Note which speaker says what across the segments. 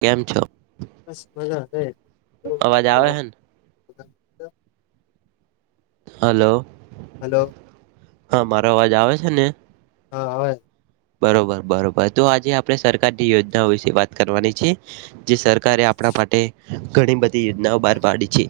Speaker 1: કેમ છો?
Speaker 2: બસ મજા છે.
Speaker 1: અવાજ આવે છે
Speaker 2: [unintelligible]
Speaker 1: ને હલો.
Speaker 2: હલો.
Speaker 1: હા, મારો અવાજ આવે છે ને.
Speaker 2: હા આવે છે.
Speaker 1: બરોબર- બરોબર તો આજે આપણે સરકારની યોજનાઓ વિશે વાત કરવાની છે, જે સરકારે આપણા માટે ઘણી બધી યોજનાઓ બાર પાડી છે.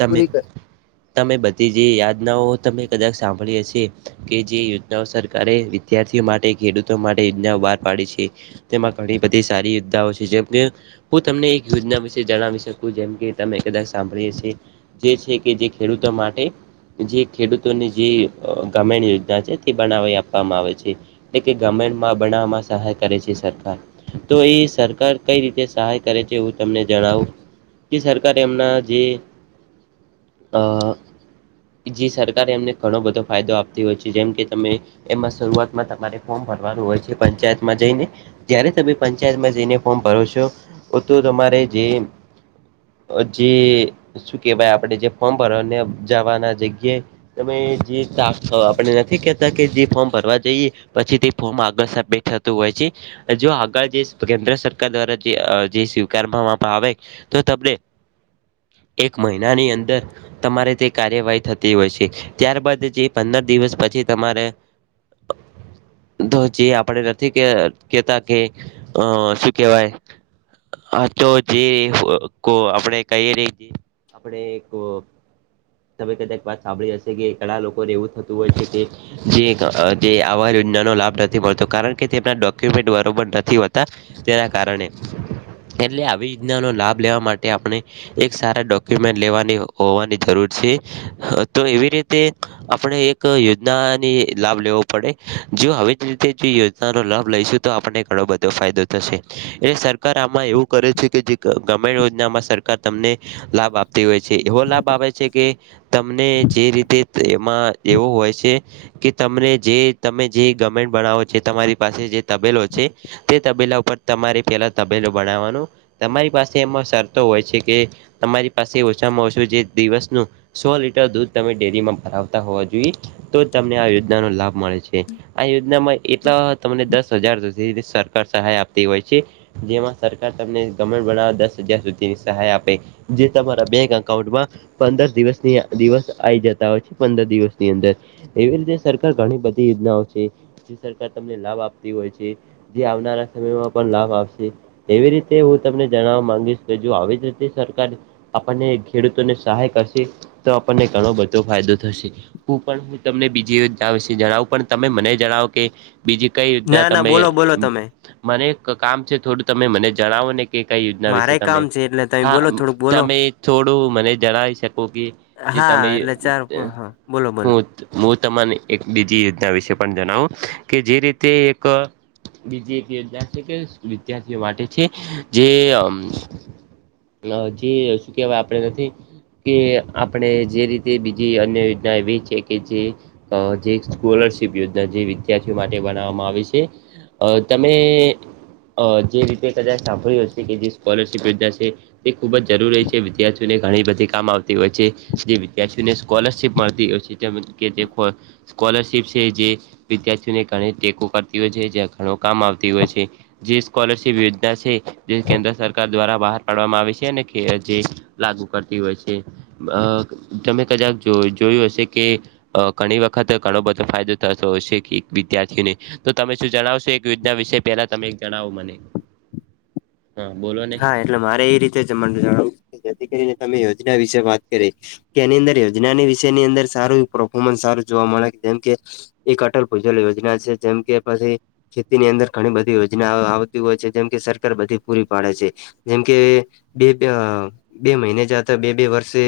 Speaker 1: તમે-તમે બધ તે જે યાદનાઓ તમે કદાચ સાંભળી હશે. કે જે યોજનાઓ સરકારે વિદ્યાર્થીઓ માટે ખેડૂતો માટે યોજનાઓ બહાર પાડી છે. તેમાં ઘણી બધી સારી યોજનાઓ છે. જેમ કે હું તમને એક યોજના વિશે જણાવી શકું, જેમ કે તમે કદાચ સાંભળી હશે. જે છે, કે જે ખેડૂતો માટે જે ખેડૂતોને જે ગ્રામીણ યોજના છે, તે બનાવી આપવામાં આવે છે. એટલે કે ગ્રામીણમાં બનાવામાં સહાય કરે છે સરકાર. તોએ સરકાર કઈ રીતે સહાય કરે છે એવું તમને જણાવું. કે સરકારે એમના જે અ. જે સરકારે એમને ઘણો બધો ફાયદો આપતી હોય છે. જેમ કે તમે એમાં શરૂઆતમાં તમારે ફોર્મ ભરવાનું હોય છે પંચાયતમાં જઈને. જયારે તમે પંચાયતમાં જઈને ફોર્મ ભરો છો‌. બધુ તમારે જૈન અજૈન શું કે ભાઈ આપણે જે ફોર્મ ભરવાનું જાવાના જગ્યે. તમે જે [unintelligible] આપણે નથી કેતા કે જે ફોર્મ ભરવા જઈએ પછી તે ફોમ આગળ સબમિટ થતું હોય છે. જો આગળ જે કેન્દ્ર સરકાર દ્વારા જે -જે સ્વીકારવામાં આવે. તો તમને એક મહિનાની અંદર તમારે તે કાર્યવાહી થતી હોય છે. ત્યારબાદ જે પંદર દિવસ પછી તમારે ધ્વજ એ આપણે નથી કે કેતા કે અ શું કેવાય. હા તો જે કો આપણેે કહી રહ્યે. આપણે એક તમે કદાચ વાત સાંભળી હશે કે ઘણા લોકોને એવું થતું હોય છે કે. જે ક જે આમાંનું જ નાનો લાભ નથી મળતો, કારણ કે તેમના ડોક્યુમેન્ટ બરોબર નથી હોતા, તેના કારણે. એટલે આવી યોજનાનો લાભ લેવા માટે આપણે એક સારા ડોક્યુમેન્ટ લેવાની હોવાની જરૂર છે. હ તો એવી રીતે આપણે એક યોજનાની લાભ લેવો પડે, જો હવે તે રીતે યોજનાનો લાભ લઈશું તો આપને ઘણો બધો ફાયદો થશે. એટલે સર સરકાર આમાં એવું કરે છે કે જે ગ્રામીણ યોજનામાં સરકાર કાર તમને લાભ આપતી હોય છે. એવો લાભ આપે છે, કે તમને જે રીતે એમાં એવું હોય છે કે તમને જે તમે જે ગવર્મેન્ટ બનાવો છે, તમારી પાસે જે તબેલો છે. તે તબેલા ઉપર તમારે પેલા તબેલો બનાવવાનું તમારી પાસે એમાં શરતો હોય છે, કે તમારી પાસે ઓછામાં ઓછું જે દિવસનું સો લિટર દૂધ તમે ડેરીમાં ભરાવતા હોવા જોઈએ તો જ તમને આ યોજના નો લાભ મળે છે. આ યોજનામાં એટલા તમને દસ હજાર સુધી સરકાર સહાય આપતી હોય છે. જેમાં સરકાર તમને ગમે બનાવવા દસ હજાર સુધીની સહાય આપે, જે તમારા બેંક અકાઉન્ટમાં પંદર દિવસની દિવસ આઈ જતા હોય છે, પંદર દિવસની અંદર, એવી રીતે સરકાર ઘણી બધી તે યોજનાઓ છે. જે સરકાર તમને લાભ આપતી હોય છે. જે આવનારા સમયમાં પણ લાભ આપશે. એવી રીતે હું તમને જણાવવા માંગીસ, કે જો આવી જ રીતે સરકાર આપનને ખેડૂતોને સહાય કયસે તો આપયને ઘણો બધો ફાયદો થશે. હું પણ હું તમને બીજી યોજ્ના ઇસે જણાવું પણ તમે મને જણાવો કે બીજી કઈ યોજ્ના
Speaker 2: ના ના
Speaker 1: તમે
Speaker 2: બોલો બોલો તમે
Speaker 1: મને ક-કામ છે થોડું, તમે મને જણાવો ને કે કઈ યોજ્ના વિસે
Speaker 2: મારે
Speaker 1: તમે.
Speaker 2: કામ છે એટલે તમે
Speaker 1: હા,
Speaker 2: બોલો થોડુંક બોલો
Speaker 1: તમે થોડું મને જણાવી શકો કે જે તમે
Speaker 2: હા એટલે ચાર હા બોલો બોલો
Speaker 1: હુંત હું તમાને એક બીજી યો તા વિસે પન જનાવો કે જે રીતે એક બીજી એક યોજના છે, કે વિદ્યાર્થીઓ માટે છે જે અમ્મ... ન જે શું કેવાય આપડે નથી. કે આપણે જે રીતે બીજી અન્ય યોજના એવી છે કે જે અ જે કોલરશીપ યોજના જે વિદ્યાર્થીઓ માટે બનાવવામાં આવી સે. અ તમે અ જે રીતે કદાચ સાંભળ્યું હશે કે, જે સ્કોલરશીપ યોજના સે તે ખૂબ જ જરૂરી છે. વિદ્યાર્થીઓને ઘણી બધી કામ આવતી હોય છે. જે વિદ્યાર્થીઓને સ્કોલરશીપ મળતી હોય છે, કે તેમજ કે ફોર કોલરશિપ છે, જે વિદ્યાર્થીઓને ઘણી ટેકો કરતી હોય છે. જ્યાં ઘણું કામ આવતી ઓય છે. જે સ્કોલરશિપ યોજના છે. જે કેન્દ્ર સરકાર દ્વારા બહાર પાડવામાં આવે છે, અને ખે જે લાગુ કરતી ઓય છે. બક તમે કદાક જો જોયું હશે કે, અ ઘણી વ ખતે ઘણો બધો ફાયદો થતો હોય છે કે, એક વિદ્યાર્થીને તો તમે શું જણાવશો, એક યોજના વિશે પેલા તમે એક જણાવો મને. હ, બોલો ને.
Speaker 2: હા એટલે મારે એ રીતે જમંત જણાવું કે, જેથી કરીને તમે યોજના વિશે વાત કરી. કે એની અંદર યોજનાની વિષય ની અંદર સારું પ્રફોર્મન્સ સારું જોવા મળે. જેમ કે, એક અટલ ભૂજલ યોજના છે, જેમ કે પછી ખેતીની અંદર ઘણી બધી યોજના આ આવતી ઓય છે. જેમ કે, સરકાર બધી પૂરી પાડે છે. જેમ કે, બે-બે અ બે મઈને જતા બે-બે વર્ષે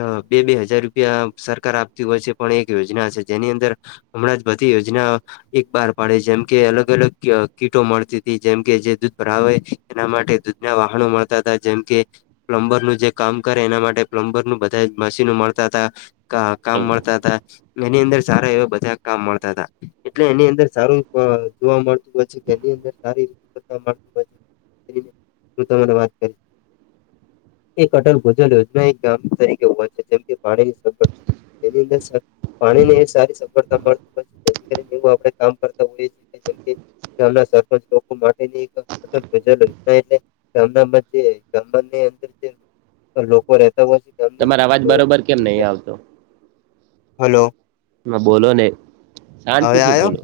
Speaker 2: અ બે-બે હજાર રૂપિયા સરકાર આપતી ઓય છે, પણ એક યોજના છે જેની અંદર અમણાં જ બધી યોજના એક બાર પાડે. જેમ કે, અલગ અલગ કી-કીટો મળતી તી. જેમ કે, જે દૂધ ભ્રાવે એના માટે દૂધના વાહણો મળતા હતા. જેમ કે, પ્લમ્બરનુ જે કામ કરે એના માટે પ્લમ્બરનું બધા જ મશીનો મળતા અતા. ક-કામ મળતા તા. એની અંદર સારા એવા બધા કામ મળતા તા. એટલે એની અંદર સારું બ જોવા મળતું ઓય છે, કે એની અંદર સારી [inaudible] મળતી ઓય છે. [unintelligible] હું તમારે વાત કરી. એક અટલ ભૂજલ યોજના એક ગામ તરીકે હોય છે. જેમ કે, પાણીની સગવડ તેની અંદર સ પાણી ને એક સારી સફળતા મળતી. [inaudible] જેથી કરીને એવું આપણે કામ કરતા હોઈએ છીએ, કે જેમ કે ગામના સરપંચ લોકો માટેની એક [inaudible] [inaudible] [inaudible] અંદર જે લોકો રેતા ઓય.
Speaker 1: તમારે અવાજ બરોબર કેમ નઈ આવતો?
Speaker 2: હલો.
Speaker 1: બોલો ને,
Speaker 2: હવે
Speaker 1: શાંતિથી
Speaker 2: આયો
Speaker 1: બોલો,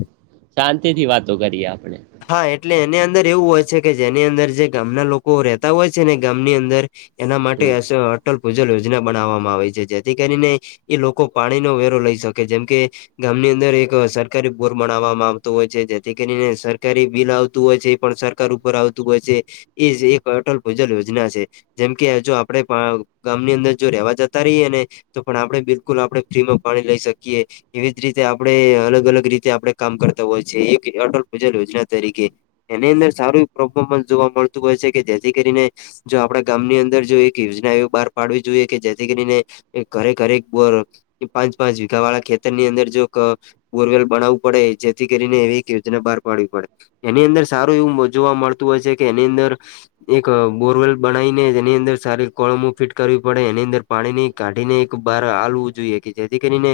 Speaker 1: શાંતિથી વાતો કરીએ આપણે.
Speaker 2: હા એટલે એની અંદર એવું હોય છે, કે જેની અંદર જે ગામના લોકો રેતા હોય છે ને ગામની અંદર એના માટે
Speaker 1: હમ
Speaker 2: એસ અ અટલ પૂજલ યોજના બનાવવામાં આવે છે. જેથી કરીને એ લોકો પાણીનો વેરો લઈ શકે જેમ કે ગામની અંદર એક સરકારી બોર બનાવામાં આવતો હોય છે જેથી કરીને સર કારી બિલ આવતું હોય છે એ પણ સરકાર ઉપર આવતું હોય છે એ જ એક અટલ [unintelligible] યોજના છે. જેમ કે જો આપડે પા ગામની અંદર જો રેવા જતા રીએ ને તો પણ આપડે બિલકુલ આપડે ફ્રીમાં પાણી લઈ શકીએ. એવી જ રીતે આપડે અલગ અલગ રીતે આપડે કામ કરતા હોય છે એક એ અટલ ભુજલ યોજના તરીકે. એની અંદર સારું પ્રફોર્મન્સ જોવા મળતું હોય છે કે જેથી કરીને જો આપડા ગામની અંદર જો એક યોજના એવી બાર પાડવી જોઈએ કે જેથી કરીને એ ઘરે ઘરે એક બોર પાંચ પાંચ વીઘા વાળા ખેતર ની અંદર જો ક બોરવેલ બનાવું પડે જેથી કરીને એવી એક યોજના બાર પાડવી પડે. એની અંદર સારું એવું મ જોવા મળતું હોય સે કે એની અંદર એક બોરવેલ બનાયને જેની અંદર સારી [unintelligible] ફીટ કરવી પડે એની અંદર પાણી ની કાઢીને એક બાર આલવું જોઈએ કે જેથી કરીને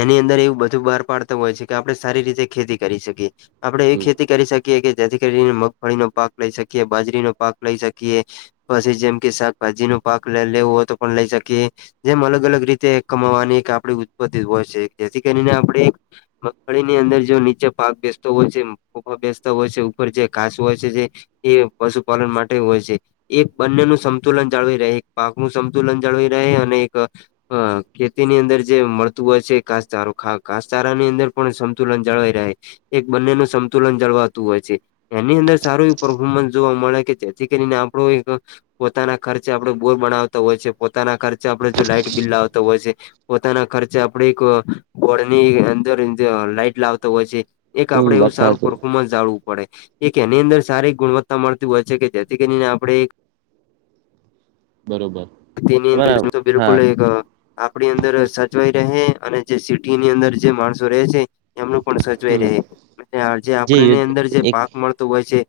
Speaker 2: એની અંદર એવું બધું બાર પાડતું હોય છે કે આપડે સારી રીતે ખેતી કરી શકીએ. આપડે એવી
Speaker 1: હમ
Speaker 2: ખેતી કરી શકીએ કે જેથી કરીને મગફળીનો પાક લઈ શકીએ, બાજરીનો પાક લઈ શકીએ, પસી જેમ કે શાકભાજી નો પાક લે લેવું હોય તો પણ લઈ શકીએ. જેમ અલગ અલગ રીતે કમાવાની એક આપડી ઉત્પતિ હોય સે કે જેથી કરીને આપડે મગફળીની અંદર જો નીચે પાક બેસ તો જે [unintelligible] બેસતા હોય છે ઉપર જે ઘાસ હોય છે જે એ પશુપાલન માટે હોય છે. એક બંનેનું સમતુલન જાળવી રહે એક પાક નું સંતુલન જળવાઈ રહે અને એક હ, ખેતીની અંદર જે મળતું હોય છે ઘાસચારો ખા ઘાસચારાની અંદર પણ સમતુલન જળવાઈ રહે. એક બંનેનું સમતુલન જળવાતું હોય છે. એની અંદર સારું એવુ પરફોર્મન્સ જોવા મળે કે જેથી કરીને આપડો એક પોતાના ખર્ચે આપડે બોર બનાવતા હોય છે, પોતાના ખર્ચે આપડે જો લાઈટ બિલ લાવતો હોય છે, પોતાના ખર્ચે આપડે એક બોર્ડ ની અંદર જ લાઈટ લાવતો હોય છે. એક
Speaker 1: હમ
Speaker 2: આપડે એવું
Speaker 1: બચ્છા
Speaker 2: સારું પરફોર્મન્સ જાળવું પડે એક એની અંદર સારી ગુણવત્તા મળતી હોય છે કે જેથી કરીને આપડે
Speaker 1: બરોબર
Speaker 2: તેની
Speaker 1: તમારા
Speaker 2: [inaudible] [inaudible] બિલકુલ
Speaker 1: હા
Speaker 2: એક આપડી અંદર સચવાઈ રહે અને જે સિટીની અંદર જે માણસો રહે છે એમનું પણ સચવાય
Speaker 1: હમ
Speaker 2: રહે ને આજે
Speaker 1: જે
Speaker 2: આપણને અંદર જે
Speaker 1: એક
Speaker 2: પાક મળતું હોય છે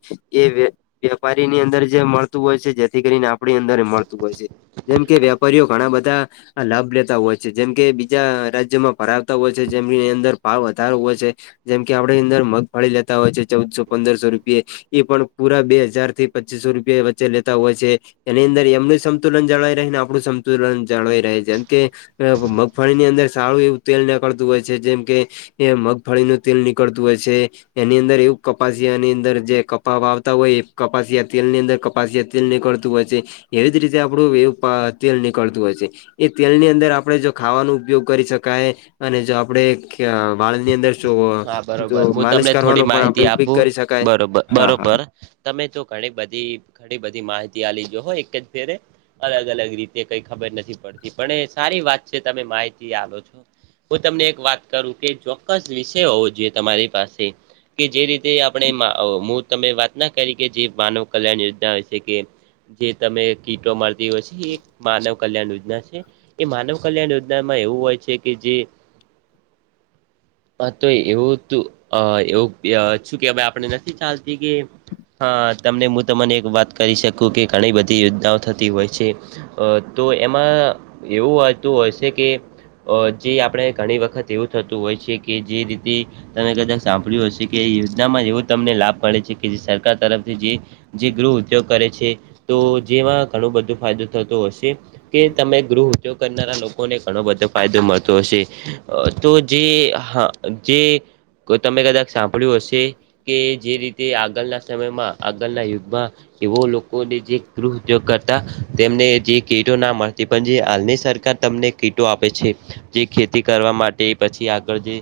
Speaker 2: એ વ્ય વેપારીની અંદર જે મળતું હોય છે જેથી કરીને આપડી અંદરે મળતું હોય છે. જેમ કે વ્યાપારીઓ ઘણા બધા આ લાભ લેતા હોય છે જેમ કે બીજા રાજ્યમાં ફરાવતા હોય છે જેમની અંદર ભાવ વધારો હોય છે. જેમ કે આપડી અંદર મગફળી લેતા હોય છે ચૌદસો પંદરસો રૂપયે એ પણ પુરા બે હજાર થી પચીસો રૂપિયા વચ્ચે લેતા હોય છે. એની અંદર એમનું સંતુલન જાળવાઈ રહે ને આપડું સંતુલન જાળવાઈ રહે જેમ કે અ મ મગફળીની અંદર સારું એવું તેલ નેકળતું હોય છે, જેમ કે એ મગફળીનું તેલ નીકળતું હોય છે. એની અંદર એવું કપાસિયાની અંદર જે કપાવ આવતા હોય એ કપાસિયા તેલ ની અંદર ક પાસિય તેલ નીકળતું હોય છે એવી જ રીતે આપડું એવું પા તેલ નીકળતું હોય છે. એ તેલની અંદર આપડે જો ખાવાનો ઉપયોગ કરી શકાય અને જો આપડે [unintelligible] વાળની અંદર જોવો
Speaker 1: હા બરોબર
Speaker 2: જો
Speaker 1: હું તમને
Speaker 2: માલિશ
Speaker 1: થોડી
Speaker 2: કરવાનુ પણ
Speaker 1: માહિતી
Speaker 2: આપડે ઉપિક
Speaker 1: આપું
Speaker 2: કરી શકાય.
Speaker 1: બરોબર
Speaker 2: હા, હા.
Speaker 1: બરોબર તમે તો ઘણી બધી, ઘણી બધી માહિતી આલી જોહો એક જ ફેરે અલગ અલગ રીત તે કઈ ખબર નથી પડતી, પણ એ સારી વાત છે તમે માહિતી આપો છો હું તમને એક વાત કરું કે ચોક્કસ વિશ તે હોવો જોઈએ તમારી પાસે કે જે રીતે આપણે મા અ હું તમે વાત ના કરી કે જે માનવ કલ્યાણ યોજના હસે કે જે તમે કીટો મલતી હોય છે એ માનવ કલ્યાણ યોજના છે. એ માનવ કલ્યાણ યોજનામાં એવું હોય છે કે જે હા તો એવું તું અ આપણે નથી ચાલતી કે હા, તમને હું તમને એક વાત કરી શકું કે ઘણી બધી યોજનાઓ થતી હોય છે. અતો એમાં એવું આવતું હોય છે કે અ જે આપણે ઘણી વખત એવું થતું હોય છે કે જે રીતે તમે કદાચ સાંભળ્યું હશે કે યોજનામાં એવો તમને લાભ મળે છે કે જે સરકાર તરફથી જે જે ગૃહ ઉદ્યોગ કરે છે તો જેમાં ઘણો બધો ફાયદો થતો હશે કે તમે ગૃહ ઉદ્યોગ કરનારા લોકોને ઘણો બધો ફાયદો મળતો હશે અ તો જે હા જે કોઈ તમે કદાચ સાંભળ્યું હશે એ જે રીતે આગળના સમયમાં આગળના યુગમાં એવો લોકોને જે ગૃહ ઉધ્યોગ કરતા તેમને જે કીટો ના મળતી પણ જે હાલની સરકાર તમને કીટો આપે છે. જે ખેતી કરવા માટે પછી આગળ જે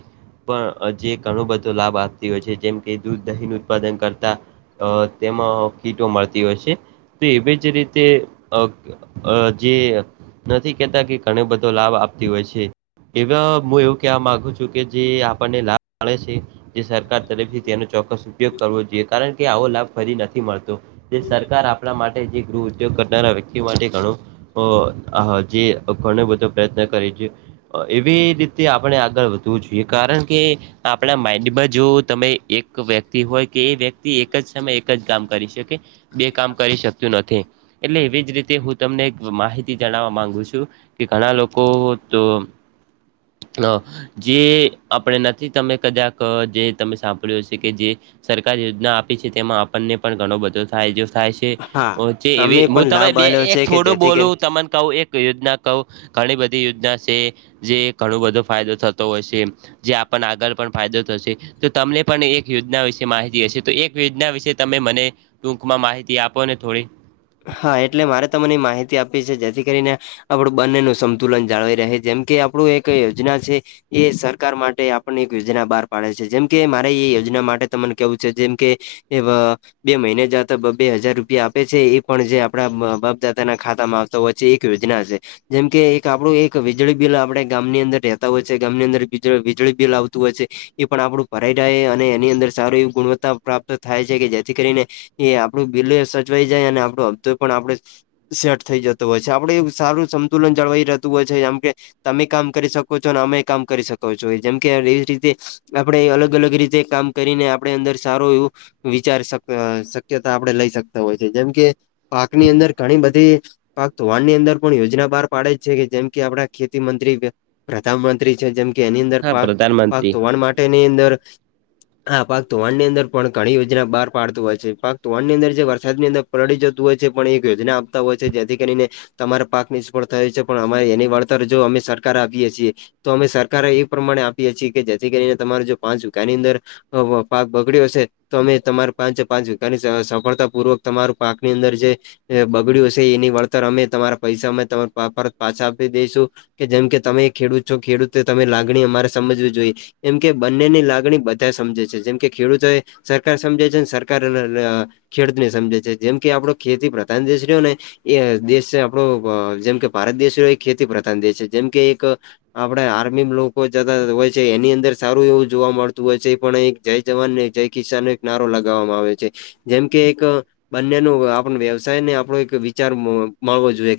Speaker 1: પણ જે ઘણો બધો લાભ આપતી હોય છે જેમ કે દૂધ દહીનું ઉત્પાદન કરતા અ તેમાં કીટો મળતી હોય છે તો એવી જ રીતે અ જે નથી કહેતા કે ઘણી બધી યોજનાઓ લાભ આપતી હોય છે. એ ગ હું એવું કહેવા માંગુ છું. કે જે આપણને લાભ મળે છે જે સરકાર તરફથી તેનો ચોક્કસ ઉપયોગ કરવો જોઈએ કારણ કે આવો લાભ ફરી નથી મળતો. જે સરકાર આપણા માટે, જે ગૃહ ઉદ્યોગ કરનારા વ્યક્તિ માટે ઘણું અ જે ઘણો બધો પ્રયત્ન કરે છે. એવી રીતે આપણે આગળ વધે વુ જોઈએ કારણ કે આપણા માઈન્ડમાં જો તમે એક તો વ્યક્તિ હોય કે એ વ્યક્તિ એક જ સમય એક જ કામ કરી શકે બે કામ કરી શકતું નથી. એટલે એવી જ રીતે હું તમને માહિતી જણાવવા માંગુ છું. એ ઘણા લોકો તો જે આપણે નથી, તમે કદાચ જે તમે સાંભળ્યું હશે કે જે સરકાર યોજના આપી છે તેમાં આપણને પણ ઘણો બધો ફાયદો થાય છે.
Speaker 2: હા
Speaker 1: કે હુંચી એવી
Speaker 2: તમે પણ
Speaker 1: તમને
Speaker 2: લાભ આલ્યો
Speaker 1: બે-એક
Speaker 2: છે કે
Speaker 1: ફોડું
Speaker 2: જેથી કરીને
Speaker 1: બોલું હું તમને કહું એક યોજનામાં કઉ ઘણી બધી યોજનાઓ છે, જે ઘણો બધો ફાયદો થતો હોય છે. જે આપણને આગળ પણ ફાયદો થશે. તો તમને પણ એક યોજના વિશે માહિતી હશે તો એક યોજના વિશે તમે મને ટૂંકમાં માહિતી આપો ને થોડીક
Speaker 2: હા એટલે મારે તમને માહિતી આપવી છે, જેથી કરીને આપણા બંનેનું સંતુલન જળવાઈ રહે, જેમ કે આપણી એક યોજના છે. એ સરકાર માટે આપણે એક યોજના બહાર પાડે છે જેમ કે મારે એ યોજના વિશે તમને કહેવું છે જેમ કે એ બે મહિને જતા બ બે હજાર રૂપિયા આપે છે એ પણ જે આપણા બાપ દાદાના ખાતામાં આવતા હોય છે, એ એક યોજના છે. જેમ કે આપણું એક વીજળી બિલ આપણે ગામની અંદર રહેતા હોઈએ તો ગામની અંદર વીજળી બિલ આવતું હોય છે. એ પણ આપણું ભરાઈ રહે અને એની અંદર સારી એવી ગુણવત્તા પ્રાપ્ત થાય છે, કે જેથી કરીને એ આપણું બિલ સચવાઈ જાય અને આપણો હપ્તો પણ આપણે સેટ થઈ જતો હોય છે, આપણે સારું સંતુલન જળવાઈ રહેતું હોય છે, જેમ કે. તમે કામ કરી શકો છો અને અમેય કામ કરી શકો છો, જેમ કે એવી રીતે. આપણે અલગ અલગ રીતે કામ કરીને આપણે અંદર સારું એવું વિચાર શક શક્યતા આપણે લઈ શકતા હોઈએ છીએ, જેમ કે પાકની અંદર ઘણી બધી. પાક ધોવાણની અંદર પણ યોજના બાર પાડે છે, જેમ કે આપણા ખેતી મંત્રી. પ્રધાનમંત્રી છે, જેમ કે એની અંદર
Speaker 1: હા
Speaker 2: પાક પાક
Speaker 1: પ્રધાનમંત્રી
Speaker 2: ધોવાણ માટેની અંદર. હા, પાક ધોવાણ ની અંદર પણ ઘણી યોજના બાર પાડતું હોય છે. પાક ધોવાણ ની અંદર જે વરસાદની અંદર પલડી જ. તું હોય છે, પણ એક યોજના આપતા હોય છે, જેથી કરીને તમારા પાક નિષ્ફળ થયો છે, પણ અમારે એની વળતર જો અમે સરકારે આપીએ છીએ. તો અમે સરકારે એ પ્રમાણે આપીએ છીએ, કે જેથી કરીને તમારે જો પાંચ વીઘાની અંદર, પાક બગડ્યો હશે તો અમે તમારે પાંચે પાંચ વિઘા ની સફળતાપૂર્વક તમારું પાક, ની અંદર જે. જે બગડ્યું હશે એની વળતર અમે તમારા પૈસા અમે પરત પાછા આપી દઈશું. કે જેમ કે તમે ખેડૂત છો, ખેડૂતે તમારે લાગણી અમારે સમજવી જોઈએ. એમ કે બંનેની લાગણી બધા સમજે છે, જેમ કે ખેડૂતોએ. સરકાર સમજે છે, ને સરકાર ખેડૂતને સમજે છે, જેમ કે આપડો ખેતી પ્રધાન દેશ રયોને. એ દેશ છે, આપડો જેમ કે ભારત દેશ એક ખેતી પ્રધાન દેશ છે, જેમ કે એક. આપડે આર્મી લોકો જતા હોય છે, એની અંદર સારું એવું જોવા મળતું હોય છે. પણ એ જય જવાન, ને જય કિસાન એક નારો લગાવવામાં આવે છે. જેમ કે એક બંનેનો આપણે વ્યવસાયને આપણો એક વિચાર મળવો જોઈએ.